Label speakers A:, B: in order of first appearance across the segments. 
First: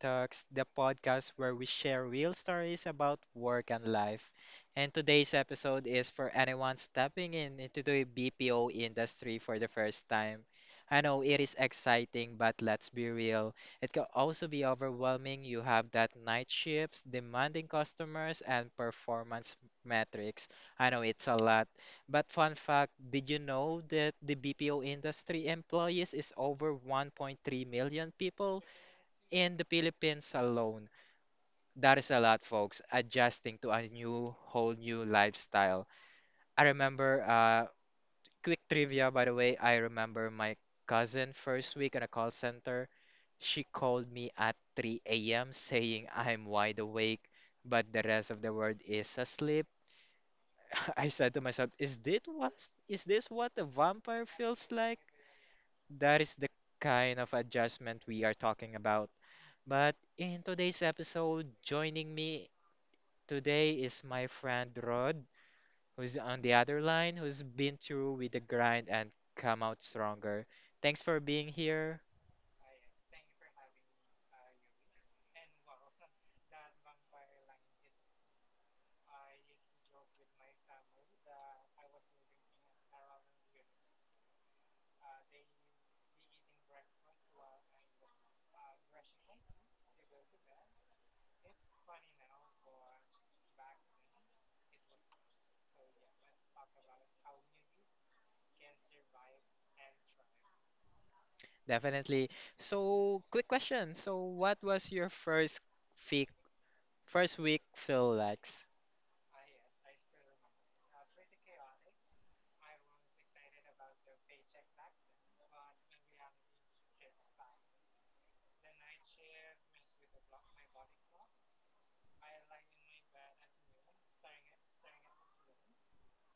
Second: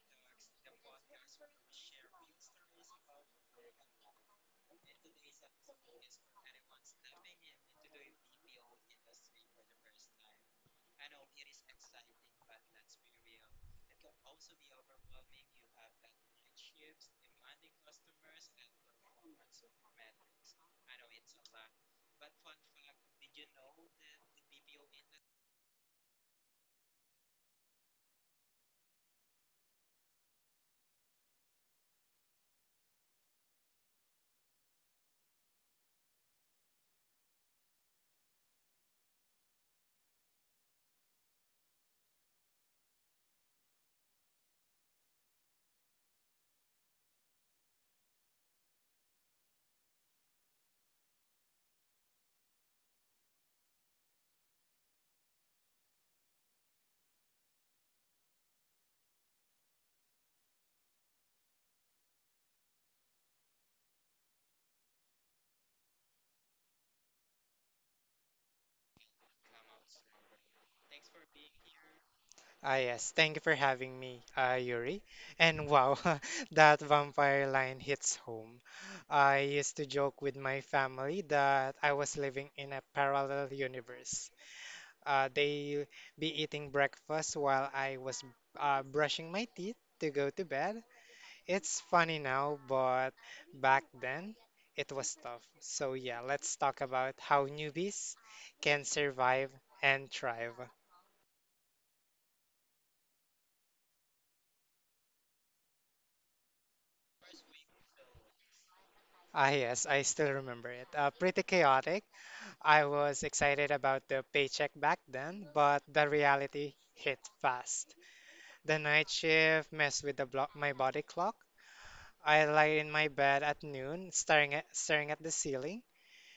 A: Talks, the podcast where we share real stories about work and life. And today's episode is for anyone stepping in into the BPO industry for the first time. I know it is exciting, but let's be real. It can also be overwhelming. You have that night shifts, demanding customers, and performance metrics. I know it's a lot, but fun fact, did you know that the BPO industry employees is over 1.3 million people in the Philippines alone? That is a lot, folks, adjusting to a new, whole new lifestyle. I remember, quick trivia, by the way, I remember my cousin first week in a call center. She called me at 3 a.m. saying I'm wide awake, but the rest of the world is asleep. I said to myself, is this what a vampire feels like? That is the kind of adjustment we are talking about. But in today's episode, joining me today is my friend Rod, who's on the other line, who's been through with the grind and come out stronger. Thanks for being here.
B: Ah, yes, thank you for having me, Yuri. And wow, that vampire line hits home. I used to joke with my family that I was living in a parallel universe. They be eating breakfast while I was brushing my teeth to go to bed. It's funny now, but back then it was tough. So, yeah, let's talk about how newbies can survive and thrive.
A: Definitely. So, quick question. So, what was your week, first week feel like?
B: Ah, yes, I still remember it. Pretty chaotic. I was excited about the paycheck back then, but the reality hit fast. The night shift messed with the blo my body clock. I lay in my bed at noon, staring at the ceiling,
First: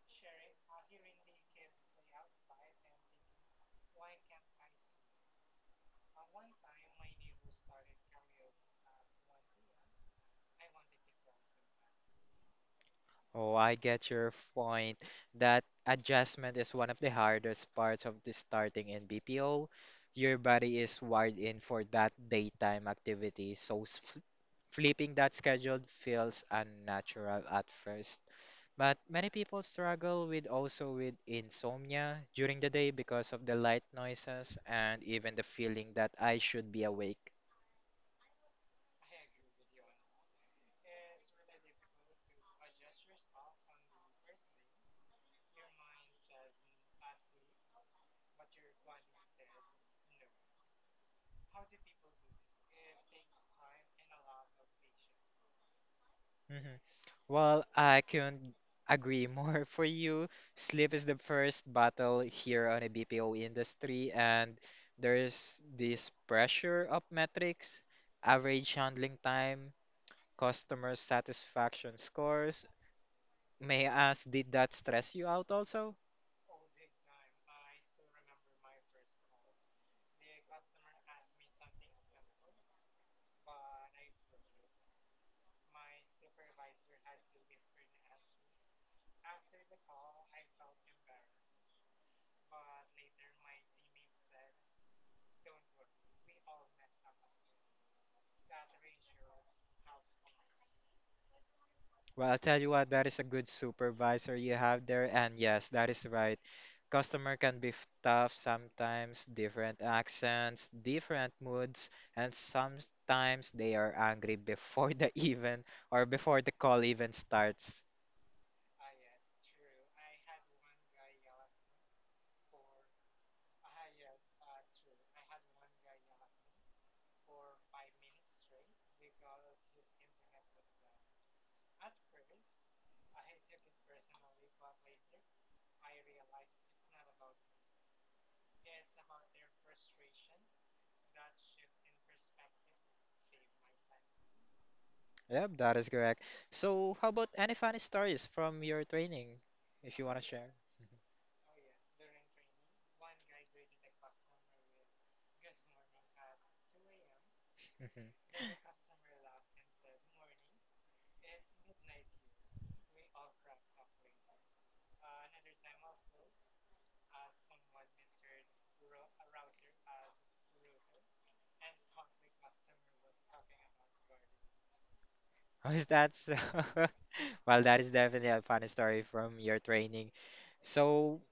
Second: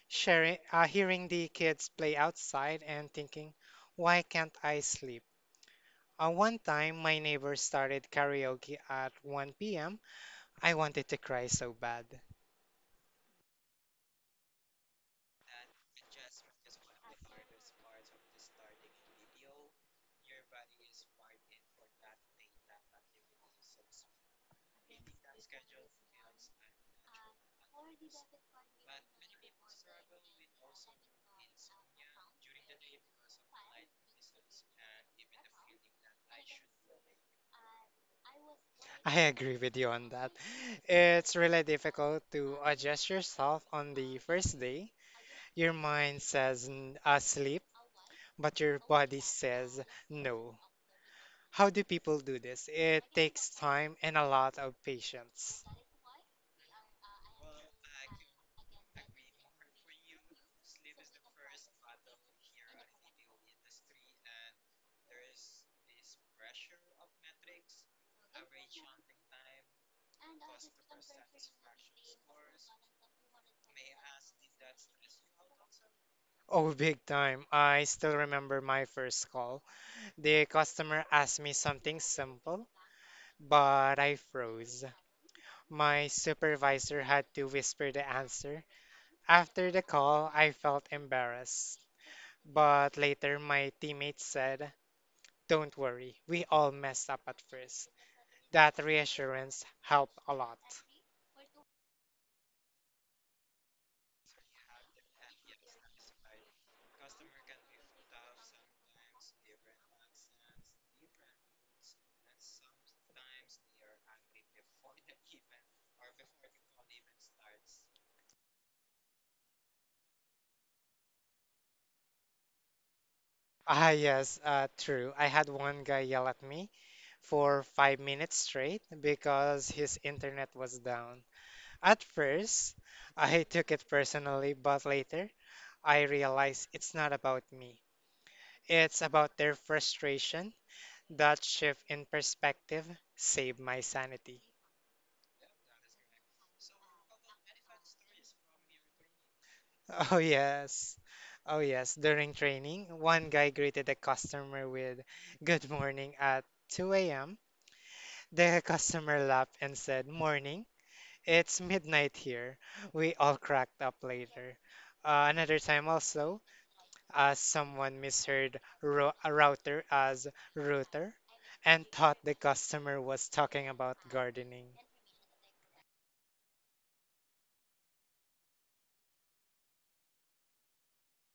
B: hearing the kids play outside, and thinking, why can't I sleep? One time, my neighbor started karaoke at 1 p.m. I wanted to cry so bad.
A: Oh, I get your point. That adjustment is one of the hardest parts of the starting in BPO. Your body is wired in for that daytime activity, so flipping that schedule feels unnatural at first. But many people struggle with also with insomnia during the day because of the light noises and even the feeling that I should be awake.
B: I agree with you on that. It's really difficult to adjust yourself on the first day. Your mind says sleep, but your body says no. How do people do this? It takes time and a lot of patience.
A: Mm-hmm. Well, I couldn't agree more for you. Sleep is the first battle here on the BPO industry, and there's this pressure of metrics, average handling time, customer satisfaction scores. May I ask, did that stress you out also?
B: Oh, big time. I still remember my first call. The customer asked me something simple, but I froze. My supervisor had to whisper the answer. After the call, I felt embarrassed. But later, my teammates said, "Don't worry, we all messed up at first." That reassurance helped a lot.
A: Well, I'll tell you what, that is a good supervisor you have there. And yes, that is right. Customer can be tough sometimes, different accents, different moods, and sometimes they are angry before the even or before the call even starts.
B: Ah, yes, true. I had one guy yell at me for 5 minutes straight because his internet was down. At first, I took it personally, but later, I realized it's not about me. It's about their frustration. That shift in perspective saved my sanity.
A: Yep, that is correct. So, how about any funny stories from your training, if you
B: Oh
A: want to share?
B: yes. Oh yes. During training, one guy greeted a customer with good morning at 2 a.m.
A: Mhm.
B: The customer laughed and said, "Morning, it's midnight here." We all cracked up later. Another time also, someone misheard ro a router as router and thought the customer was talking about gardening.
A: How is that so? Well, that is definitely a funny story from your training. So,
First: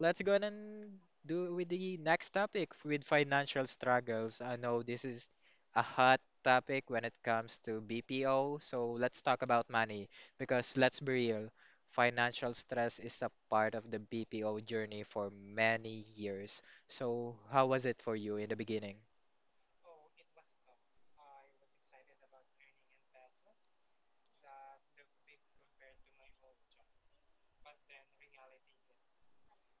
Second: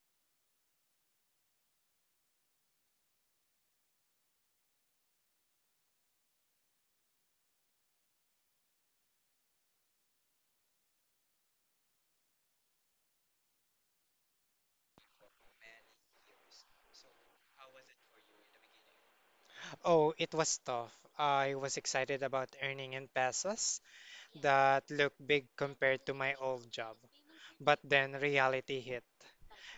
A: let's go ahead and do with the next topic with financial struggles. I know this is a hot topic when it comes to BPO, so let's talk about money because let's be real, financial stress is a part of the BPO journey for many years. So how was it for you in the beginning?
B: Oh, it was tough. I was excited about earning in pesos that looked big compared to my old job. But then reality hit.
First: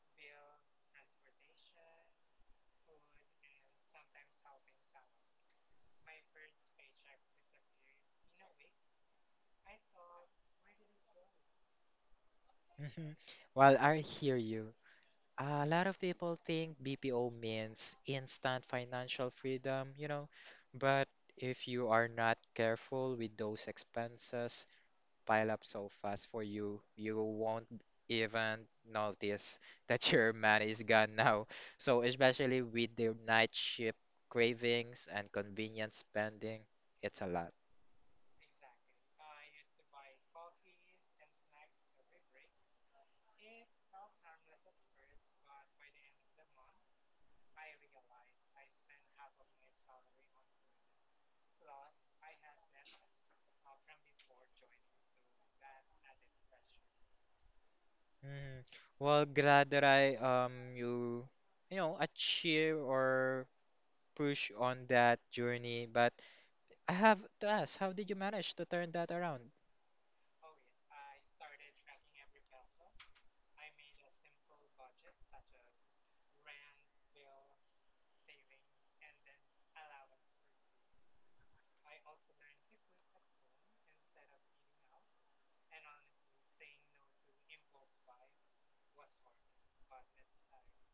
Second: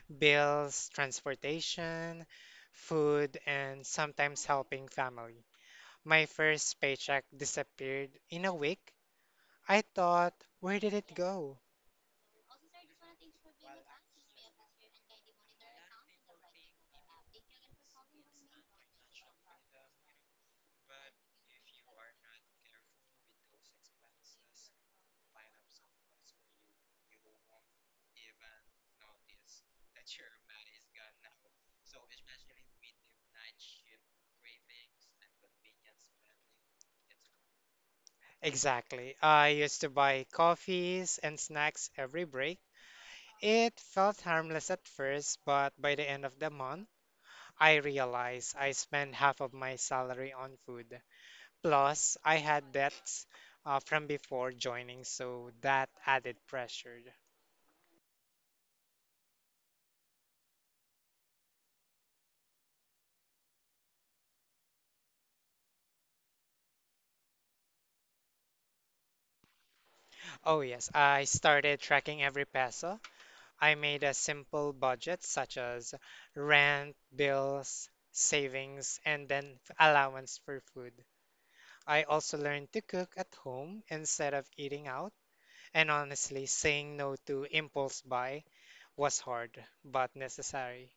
B: Bills, transportation, food, and sometimes helping family. My first paycheck disappeared in a week. I thought, where did it go?
A: Well, I hear you. A lot of people think BPO means instant financial freedom, you know, but if you are not careful with those expenses pile up so fast for you, you won't even notice that your money is gone now. So especially with the night shift cravings and convenience spending, it's a lot.
B: Exactly. I used to buy coffees and snacks every break. It felt harmless at first, but by the end of the month, I realized I spent half of my salary on food. Plus, I had debts from before joining, so that added pressure.
A: Mm. Well, glad that I achieve or push on that journey, but I have to ask, how did you manage to turn that around?
B: Oh, yes, I started tracking every peso. I made a simple budget, such as rent, bills, savings, and then allowance for food. I also learned to cook at home instead of eating out, and honestly, saying no to impulse buy was hard but necessary.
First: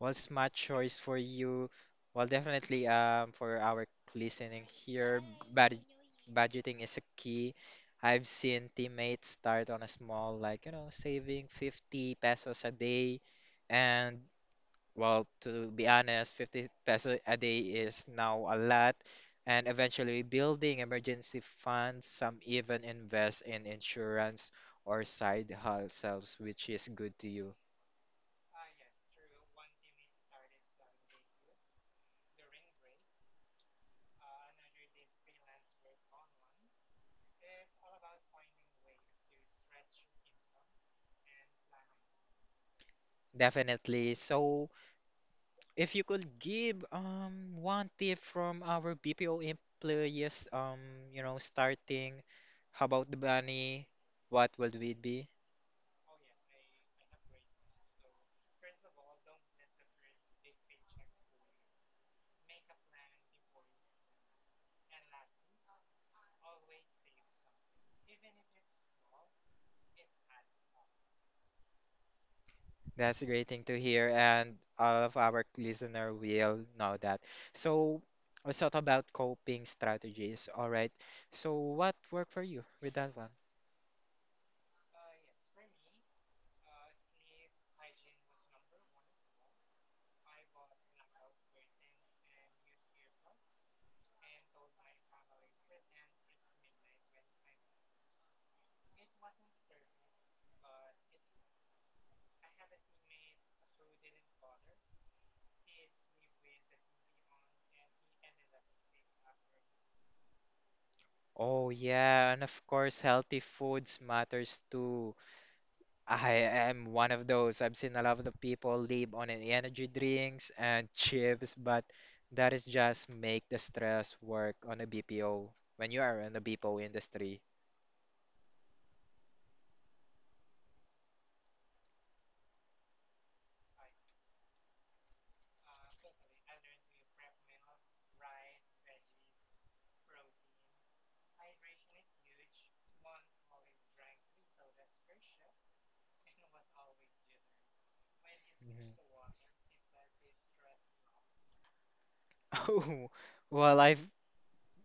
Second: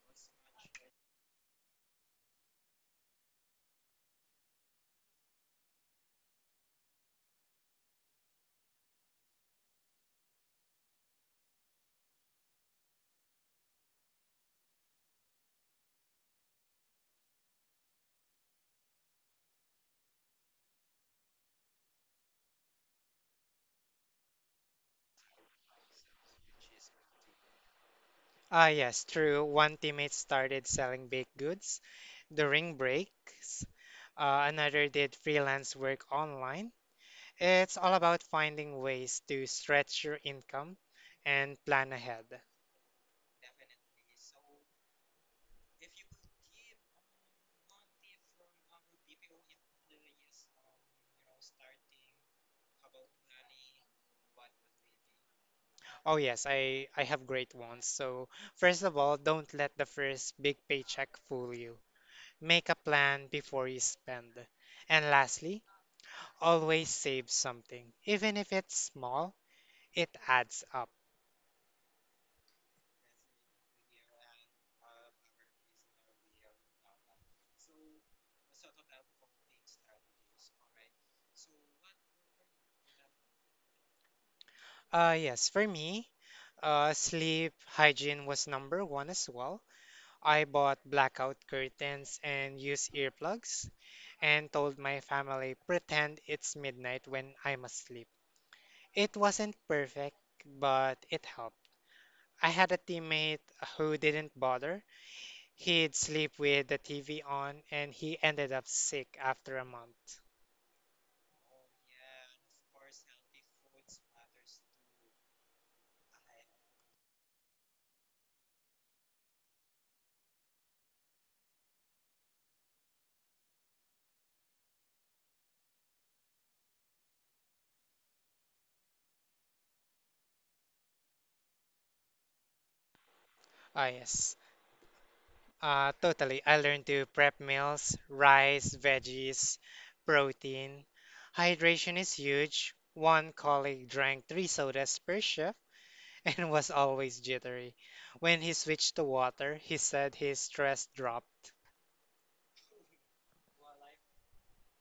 A: Well, smart choice for you. Well, definitely for our listening here, bad budgeting is a key. I've seen teammates start on a small, like, you know, saving 50 pesos a day, and well, to be honest, 50 peso a day is now a lot, and eventually building emergency funds, some even invest in insurance or side hustles, which is good to you.
B: Ah, yes, true. One teammate started selling baked goods during breaks. Another did freelance work online. It's all about finding ways to stretch your income and plan ahead.
A: Definitely. So, if you could give one tip from our BPO employees, you know, starting, how about the money? What would it be?
B: Oh, yes, I have great ones. So, first of all, don't let the first big paycheck fool you. Make a plan before you spend. And lastly, always save something. Even if it's small, it adds up.
A: That's a great thing to hear, and all of our listener will know that. So let's talk about coping strategies. All right. So what worked for you with that one?
B: Yes, for me, sleep hygiene was number one as well. I bought blackout curtains and used earplugs and told my family, pretend it's midnight when I'm asleep. It wasn't perfect, but it helped. I had a teammate who didn't bother. He'd sleep with the TV on and he ended up sick after a month.
A: Oh yeah, and of course healthy foods matters too. I am one of those. I've seen a lot of the people live on energy drinks and chips, but that is just make the stress work on a BPO when you are in the BPO industry.
B: Ah, yes. Totally. I learned to prep meals, rice, veggies, protein. Hydration is huge. One colleague drank three sodas per shift and was always jittery. When he
A: Mhm.
B: switched to water, he said his stress dropped.
A: Oh, well, I've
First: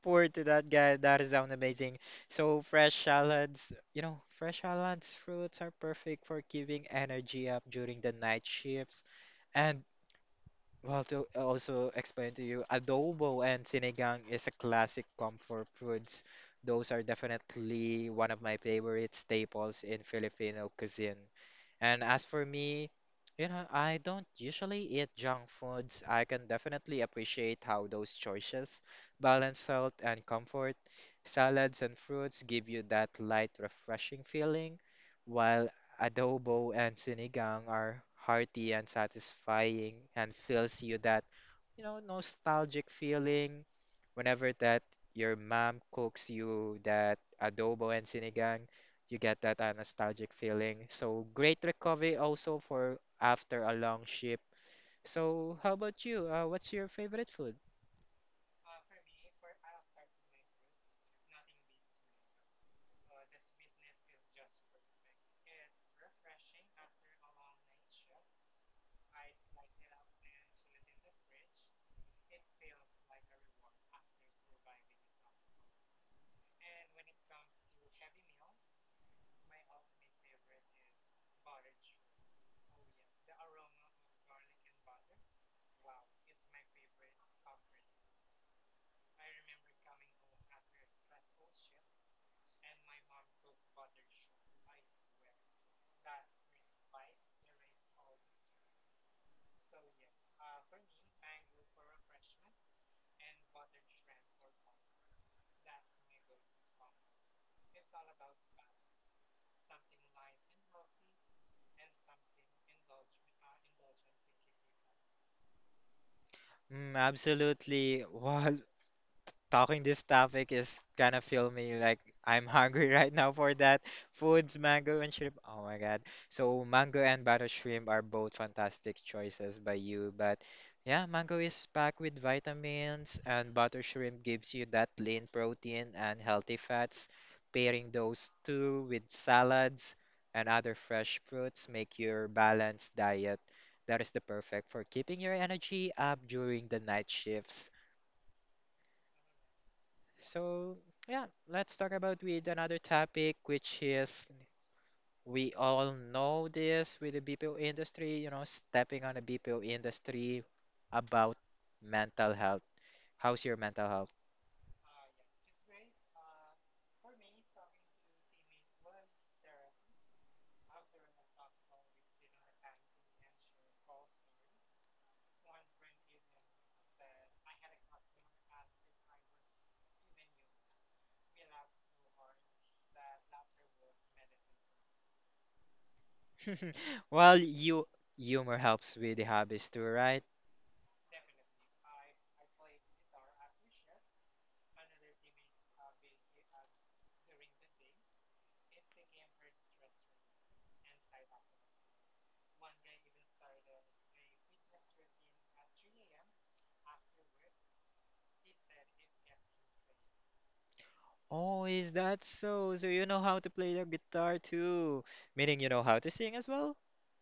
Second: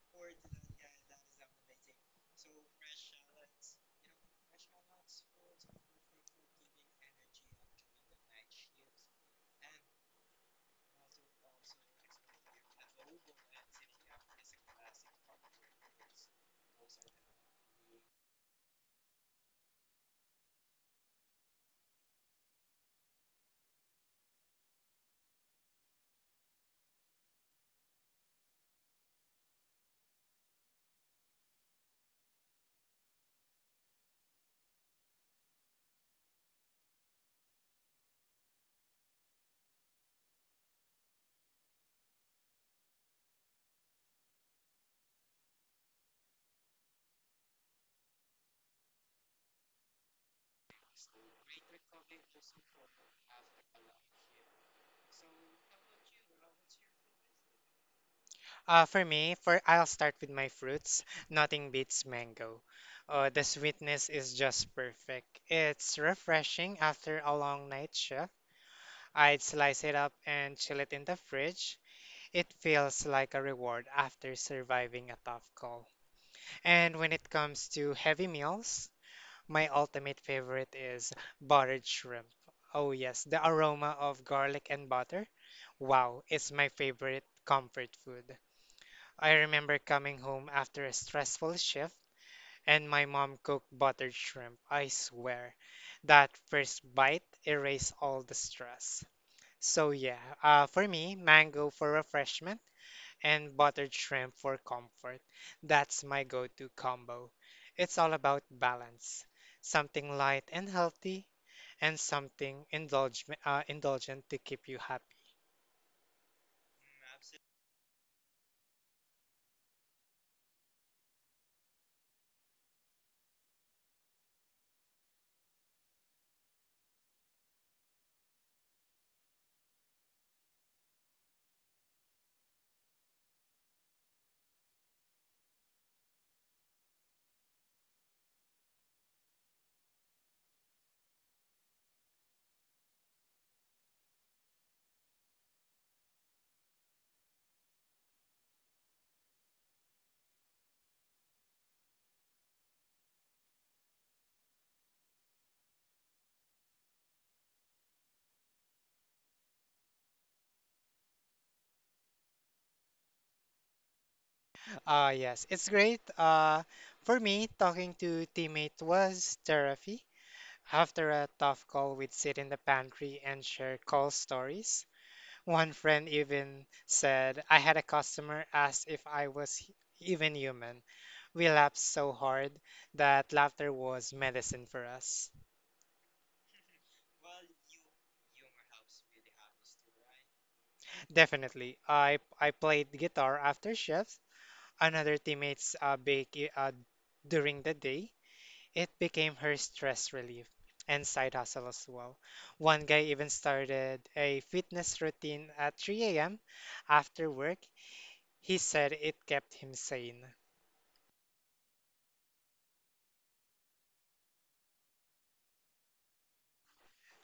A: poured to that guy. That is sound amazing. So fresh salads, fruits are perfect for giving energy up during the night shifts. And well, to also explain to you, adobo and sinigang is a classic comfort foods. Those are definitely one of my favorite staples in Filipino cuisine. And as for me, you know, I don't usually eat junk foods. I can definitely appreciate how those choices balance health and comfort. Salads and fruits give you that light, refreshing feeling, while adobo and sinigang are hearty and satisfying and fills you that, you know, nostalgic feeling whenever that your mom cooks you that adobo and sinigang you get that nostalgic feeling. So great recovery also for after a long shift. So how about you? What's your favorite food?
B: For me, for I'll start with my fruits. Nothing beats mango. The sweetness is just perfect. It's refreshing after a long night shift. I'd slice it up and chill it in the fridge. It feels like a reward after surviving a tough call. And when it comes to heavy meals, my ultimate favorite is buttered shrimp. Oh, yes, the aroma of garlic and butter. Wow, it's my favorite comfort food. I remember coming home after a stressful shift and my mom cooked buttered shrimp. I swear, that first bite erased all the stress. So, yeah, for me, mango for refreshment and buttered shrimp for comfort. That's my go-to combo. It's all about balance, something light and healthy, and something indulgent to keep you happy.
A: Mm, absolutely. Wow, talking this topic is gonna fill me like I'm hungry right now for that. Foods, mango and shrimp. Oh my God. So mango and butter shrimp are both fantastic choices by you. But yeah, mango is packed with vitamins and butter shrimp gives you that lean protein and healthy fats. Pairing those two with salads and other fresh fruits make your balanced diet that is the perfect for keeping your energy up during the night shifts. So, yeah, let's talk about with another topic, which is we all know this with the BPO industry, you know, stepping on the BPO industry about mental health. How's your mental health?
B: Yes, it's great. For me, talking to teammate was therapy. After a tough call, we'd sit in the pantry and share call stories. One friend even said, "I had a customer ask if I was even human." We laughed so hard that laughter was medicine for us.
A: Well, you humor helps with the hobbies too, right?
B: Definitely. I played guitar after shifts. Another teammate's during the day. It became her stress relief and side hustle as well. One guy even started a fitness routine at 3 a.m. after work. He said it kept him sane.
A: Oh, is that so? So you know how to play the guitar too, meaning you know how to sing as well?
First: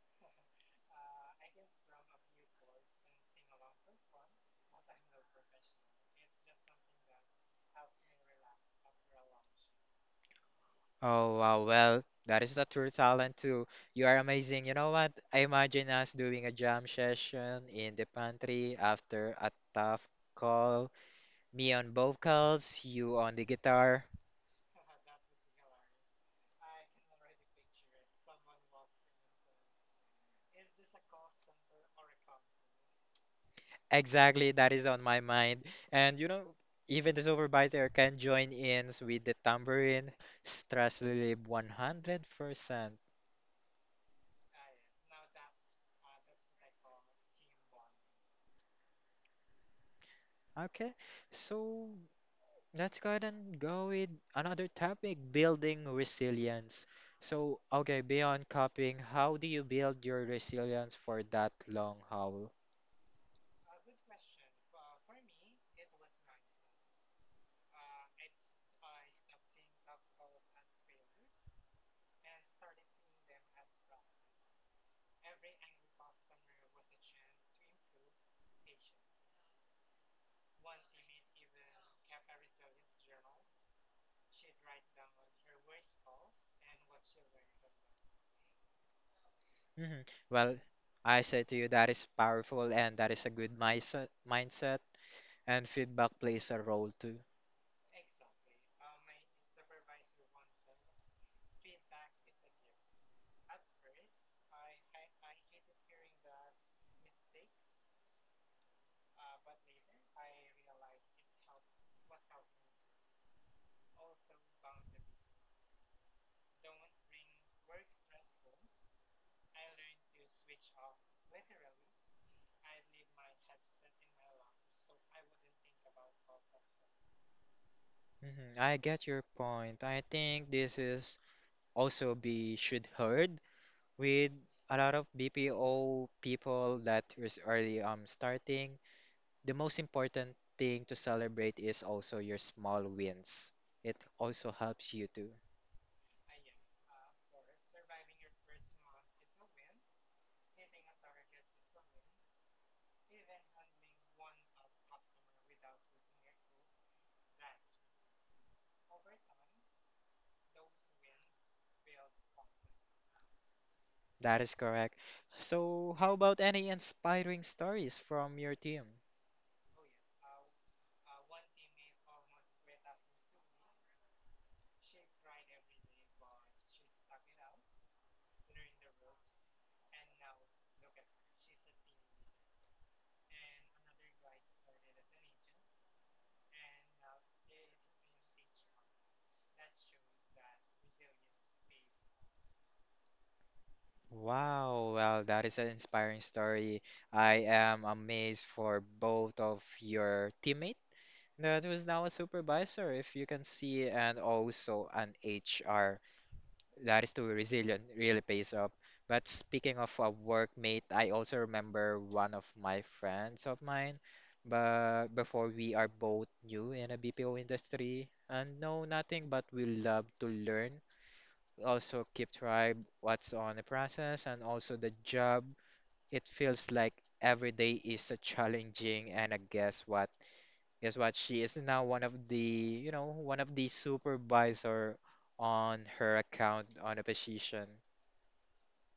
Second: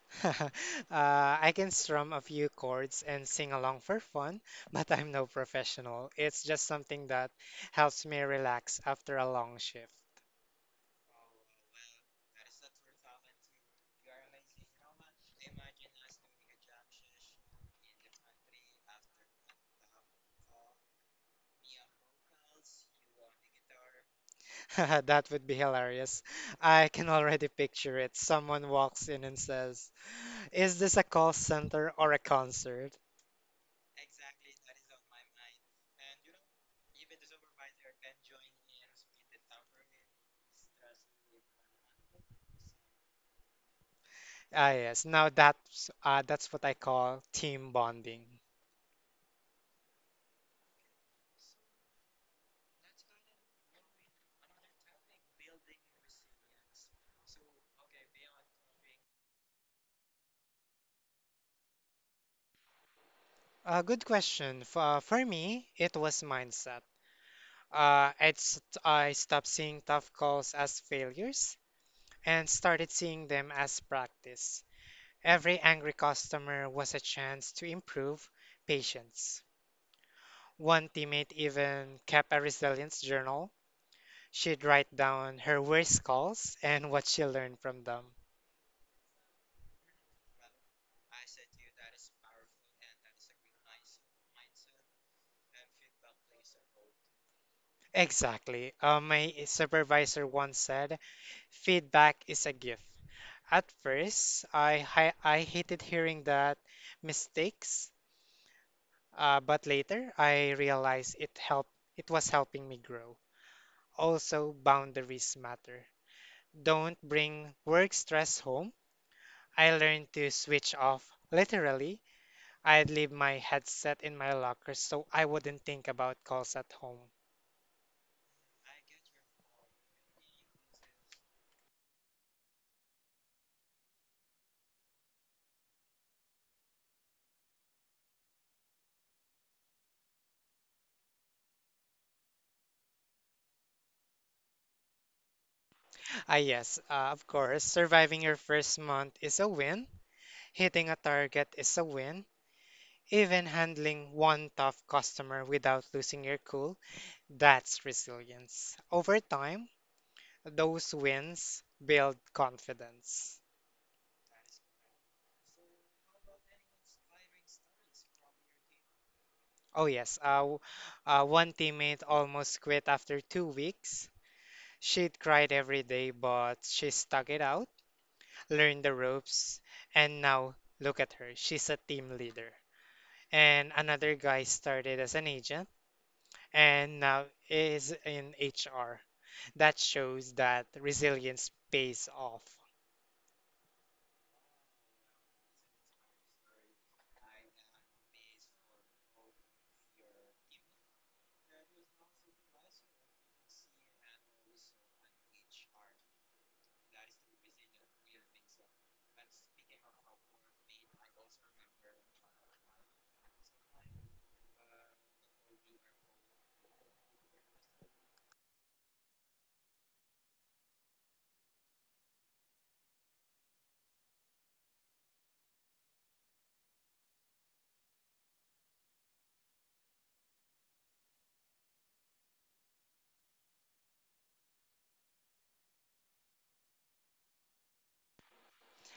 B: I can strum a few chords and sing along for fun, but I'm no professional. It's just something that helps me relax after a long shift.
A: Oh wow, well, that is a true talent too. You are amazing. You know what? I imagine us doing a jam session in the pantry after a tough call. Me on vocals, you on the guitar.
B: That would be hilarious. I can already picture it. Someone walks in and says, "Is this a call center or a concert?"
A: Exactly, that is on my mind. And you know, even the supervisor can join in with the tambourine. Stress relief 100%.
B: Ah, yes. Now that's what I call team bonding.
A: Okay, so let's go ahead and go with another topic, building resilience. So, okay, beyond copying, how do you build your resilience for that long haul?
B: Good question. For me, it was mindset. It's I stopped seeing tough calls as failures and started seeing them as practice. Every angry customer was a chance to improve patience. One teammate even kept a resilience journal. She'd write down her worst calls and what she learned from them.
A: Hmm. Well, I say to you that is powerful and that is a good mindset, and feedback plays a role too.
B: Exactly. My supervisor once said, "Feedback is a gift." At first, I hated hearing that mistakes, but later I realized it helped. It was helping me grow. Also, boundaries matter. Don't bring work stress home. I learned to switch off. Literally, I'd leave my headset in my locker so I wouldn't think about calls at home.
A: Hmm. I get your point. I think this is also be should heard with a lot of BPO people that is early starting the most important thing to celebrate is also your small wins. It also helps you too.
B: Ah, yes, of course, surviving your first month is a win. Hitting a target is a win. Even handling one tough customer without losing your cool, that's resilience. Over time, those wins build confidence.
A: That is correct. So, how about any inspiring stories from your team?
B: Oh yes, one teammate almost quit after 2 weeks. She'd cried every day, but she stuck it out, learned the ropes, and now look at her. She's a team leader. And another guy started as an agent and now is in HR. That shows that resilience pays off.
A: Wow, well, that is an inspiring story. I am amazed for both of your teammates. That was now a supervisor, if you can see, and also an HR. That is too resilient, really pays off. But speaking of a workmate, I also remember one of my friends of mine, but before we are both new in a BPO industry and know nothing, but we love to learn. We also keep track what's on the process and also the job. It feels like every day is a challenging and a Guess what? She is now one of the, you know, one of the supervisor on her account on a position.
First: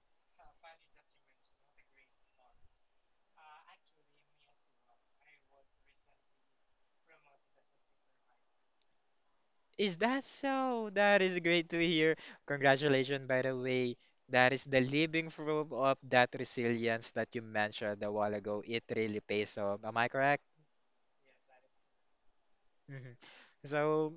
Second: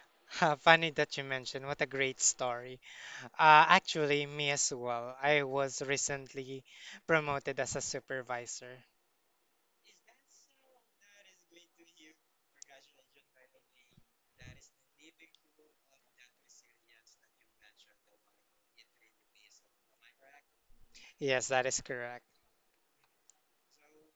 B: Funny that you mentioned, what a great story. Actually, me as well. I was recently promoted as a supervisor.
A: Is that so? That is great to hear. Congratulations, by the way. That is the living proof of that resilience that you mentioned a while ago. It really pays off. Am I correct?
B: Yes, that is correct.
A: Hmm. So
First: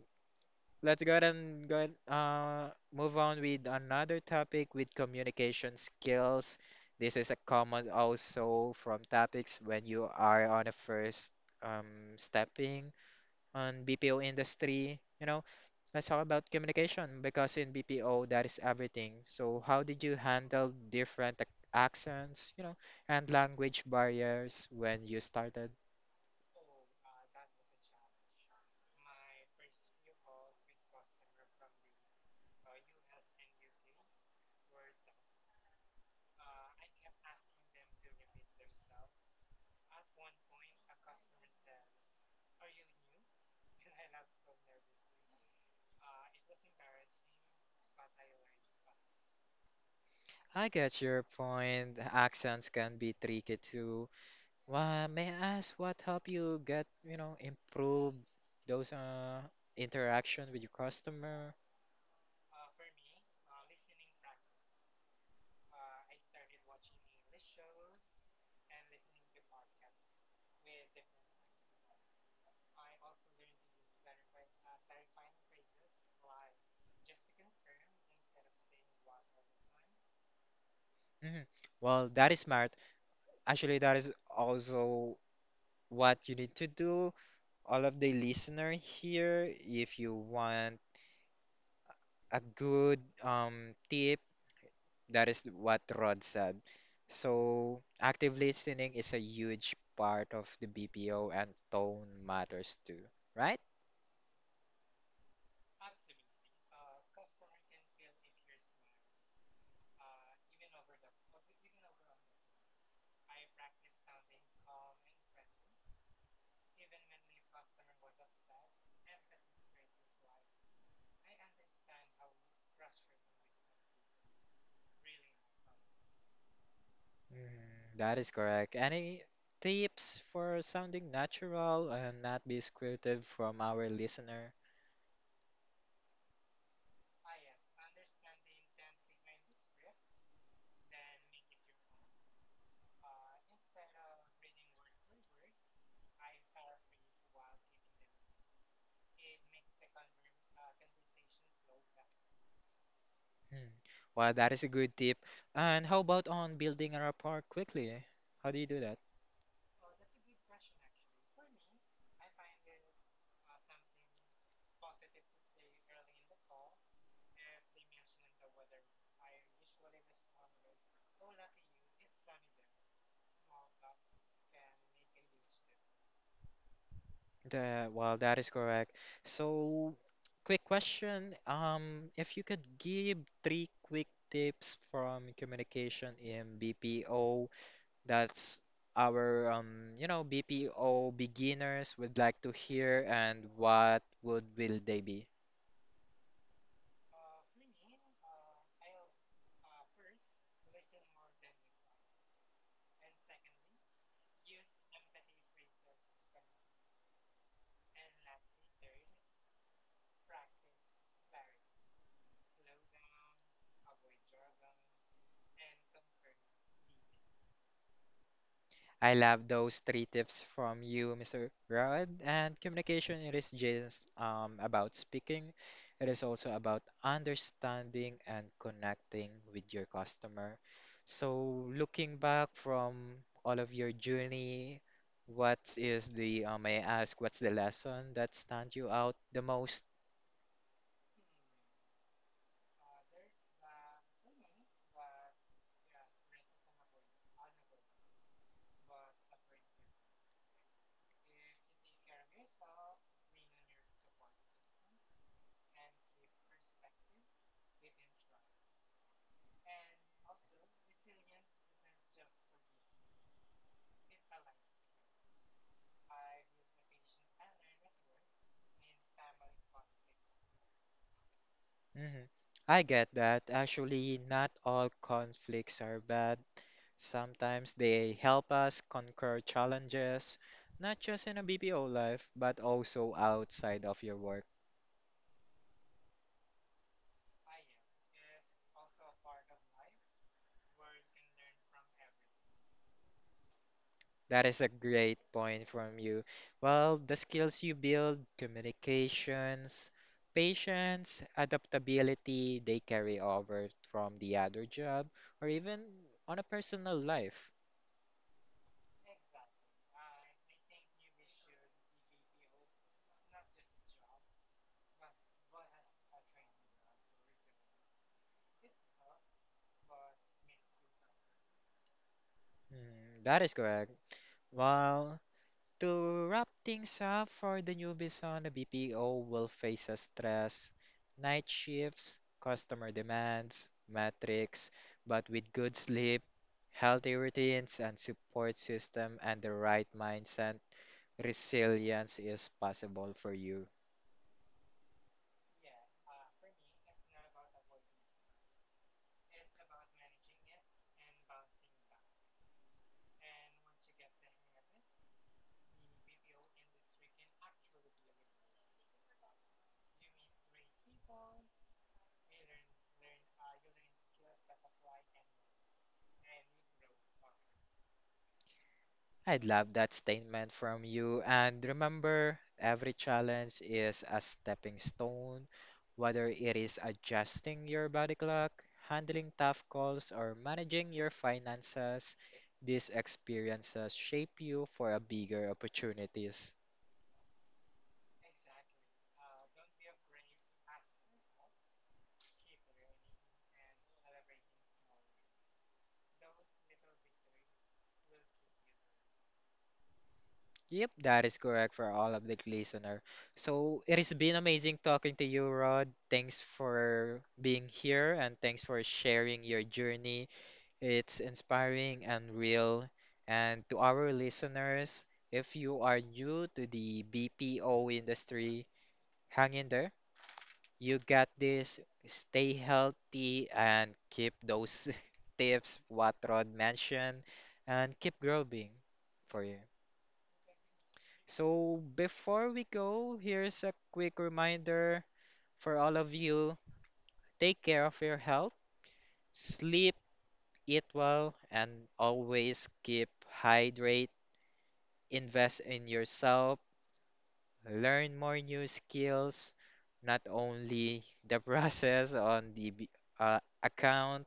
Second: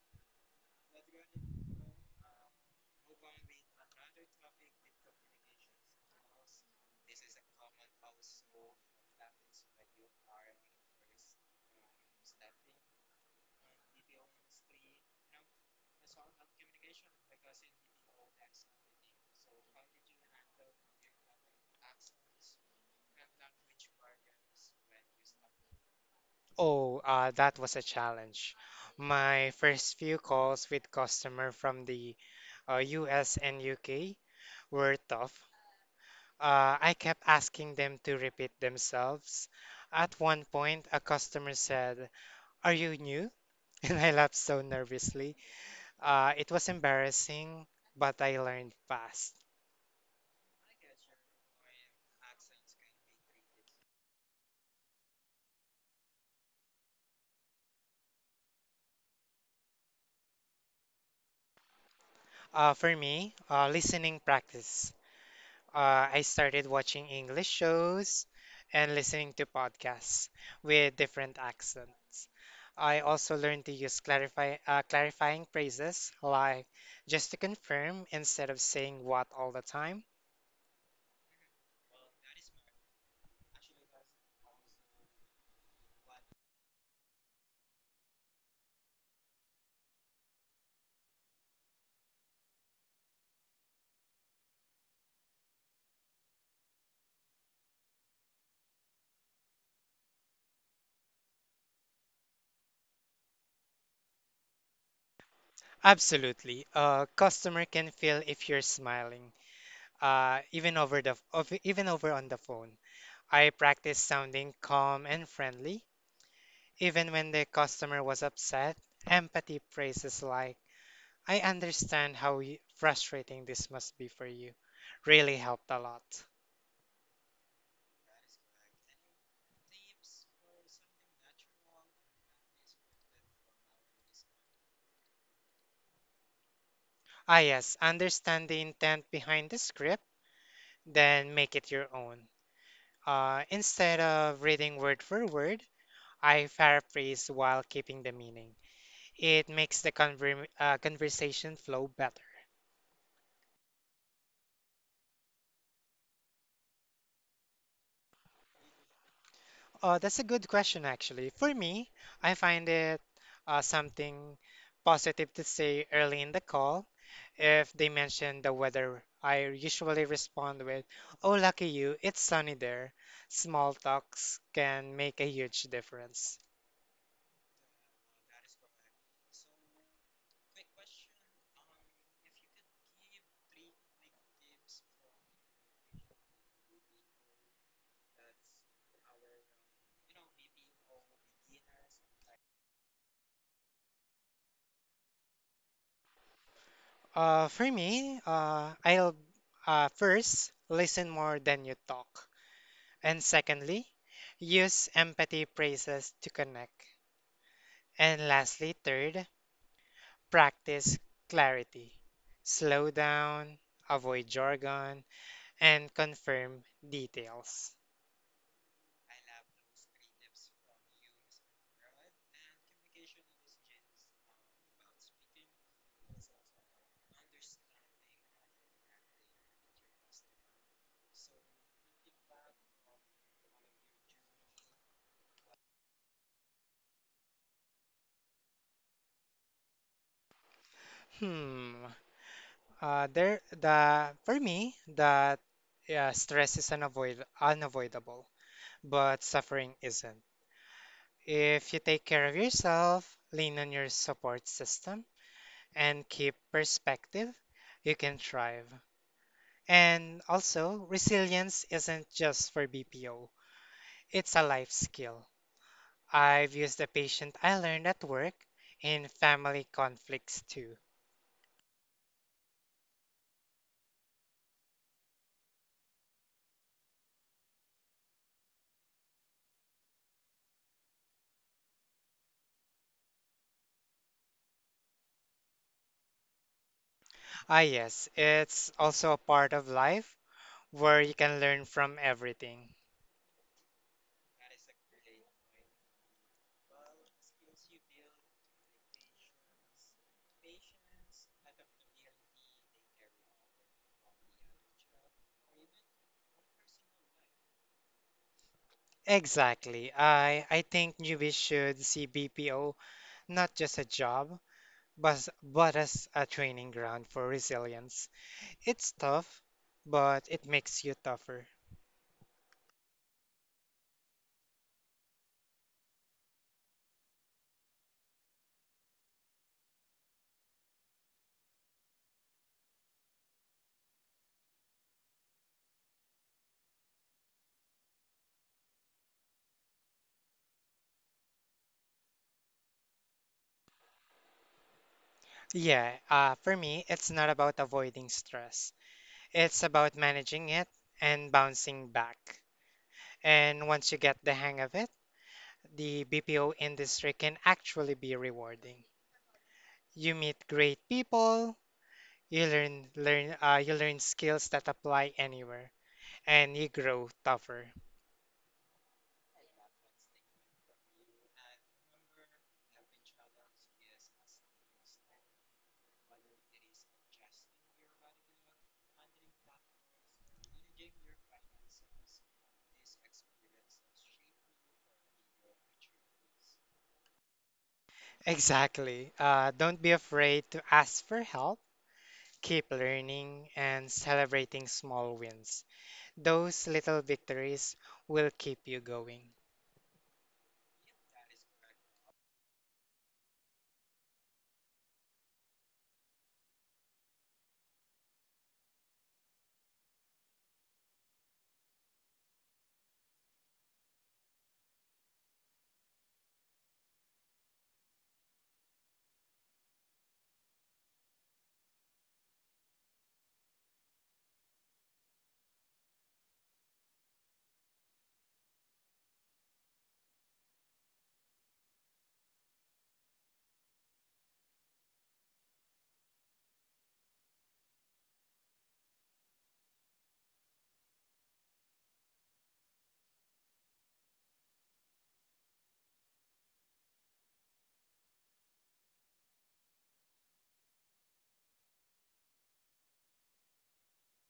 A: let's go ahead and go ahead, move on with another topic with communication skills. This is a common also from topics when you are on a first stepping on BPO industry, you know, let's talk about communication because in BPO that is everything. So how did you handle different accents, you know, and language barriers when you started?
B: Oh, that was a challenge. My first few calls with customer from the US and UK were tough. I kept asking them to repeat themselves. At one point, a customer said, "Are you new?" And I laughed so nervously. It was embarrassing, but I learned fast.
A: I get your point. Accents can be tricky too. Well, may I ask what help you get, you know, improve those interaction with your customer?
B: For me, listening practice. I started watching English shows and listening to podcasts with different accents. I also learned to use clarifying phrases like just to confirm instead of saying what all the time.
A: Mhm. Well, that is smart. Actually, that is also what you need to do all of the listener here, if you want a good tip, that is what Rod said. So active listening is a huge part of the BPO and tone matters too, right?
B: Absolutely. A customer can feel if you're smiling, even over on the phone. I practice sounding calm and friendly, even when the customer was upset. Empathy phrases like "I understand how frustrating this must be for you." Really helped a lot.
A: Mm, that is correct. Any tips for sounding natural and not be scripted from our listener?
B: Ah, yes, understand the intent behind the script, then make it your own. Instead of reading word for word, I paraphrase while keeping the meaning. It makes the conversation flow better.
A: Hmm. Well, that is a good tip. And how about on building a rapport quickly? How do you do?
B: That's a good question, actually. For me, I find it something positive to say early in the call. If they mention the weather, I usually respond with, "Oh, lucky you, it's sunny there." Small talks can make a huge difference.
A: The, well, that is correct. So, quick question. If you could give three quick tips from communication in BPO, that's our, you know, BPO beginners would like to hear, and what would will they be?
B: For me, I'll first listen more than you talk. And secondly, use empathy phrases to connect. And lastly, third, practice clarity. Slow down, avoid jargon, and confirm details.
A: I love those three tips from you, Mr. Rod. And communication, it is just about speaking. It is also about understanding and connecting with your customer. So, looking back from all of your journey, what is the, may I ask, what's the lesson that stand you out the most?
B: Hmm. There, the For me, that stress is unavoidable, but suffering isn't. If you take care of yourself, lean on your support system, and keep perspective, you can thrive. And also, resilience isn't just for BPO; it's a life skill. I've used the patient I learned at work in family conflicts too.
A: Mhm. I get that. Actually, not all conflicts are bad. Sometimes they help us conquer challenges, not just in a BPO life, but also outside of your work.
B: Ah, yes, it's also a part of life where you can learn from everything.
A: That is a great point from you. Well, the skills you build, communications, patience, adaptability, they carry over from the other job or even on a personal life.
B: Exactly. I think newbies should see BPO not just a job, but as a training ground for resilience. It's tough, but it makes you tougher.
A: Mm, that is correct. Well, to wrap things up for the newbies on the BPO will face a stress, night shifts, customer demands, metrics, but with good sleep, healthy routines and support system and the right mindset, resilience is possible for you.
B: Yeah, for me, it's not about avoiding stress. It's about managing it and bouncing back. And once you get the hang of it, the BPO industry can actually be rewarding. You meet great people, you learn learn you learn skills that apply anywhere, and you grow tougher.
A: I'd love that statement from you. And remember, every challenge is a stepping stone, whether it is adjusting your body clock, handling tough calls, or managing your finances. These experiences shape you for a bigger opportunities.
B: Exactly. Don't be afraid to ask for help. Keep learning and celebrating small wins. Those little victories will keep you going.
A: Yep, that is correct for all of the listener. So it has been amazing talking to you, Rod. Thanks for being here and thanks for sharing your journey. It's inspiring and real. And to our listeners, if you are new to the BPO industry, hang in there. You got this. Stay healthy and keep those tips what Rod mentioned and keep growing for you. So before we go, here's a quick reminder for all of you. Take care of your health, sleep, eat well, and always keep hydrated, invest in yourself, learn more new skills, not only the process on the account,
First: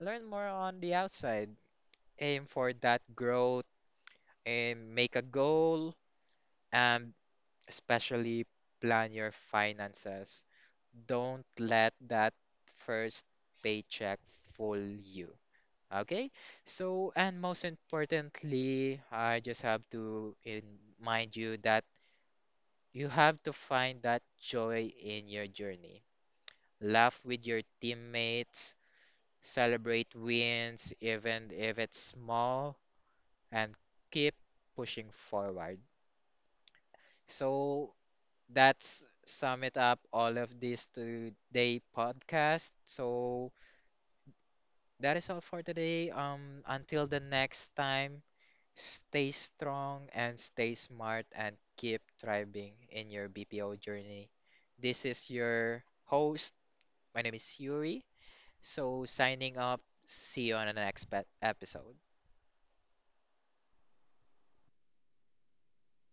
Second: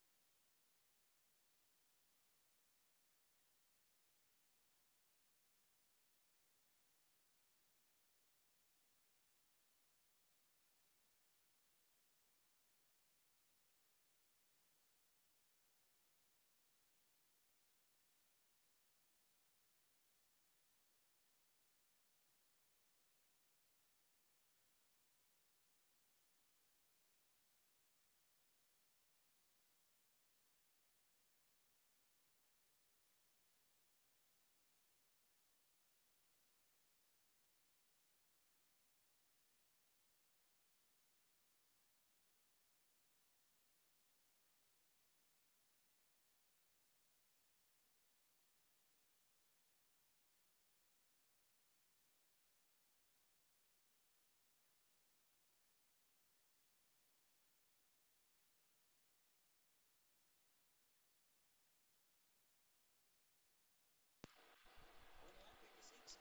A: learn more on the outside, aim for that growth and make a goal and especially plan your finances. Don't let that first paycheck fool you. Okay? So, and most importantly, I just have to remind you that you have to find that joy in your journey. Laugh with your teammates, celebrate wins, even if it's small, and keep pushing forward. So that's sum it up all of this today podcast. So that is all for today. Until the next time, stay strong and stay smart and keep thriving in your BPO journey. This is your host. My name is Yuri. So signing up. See you on the next episode.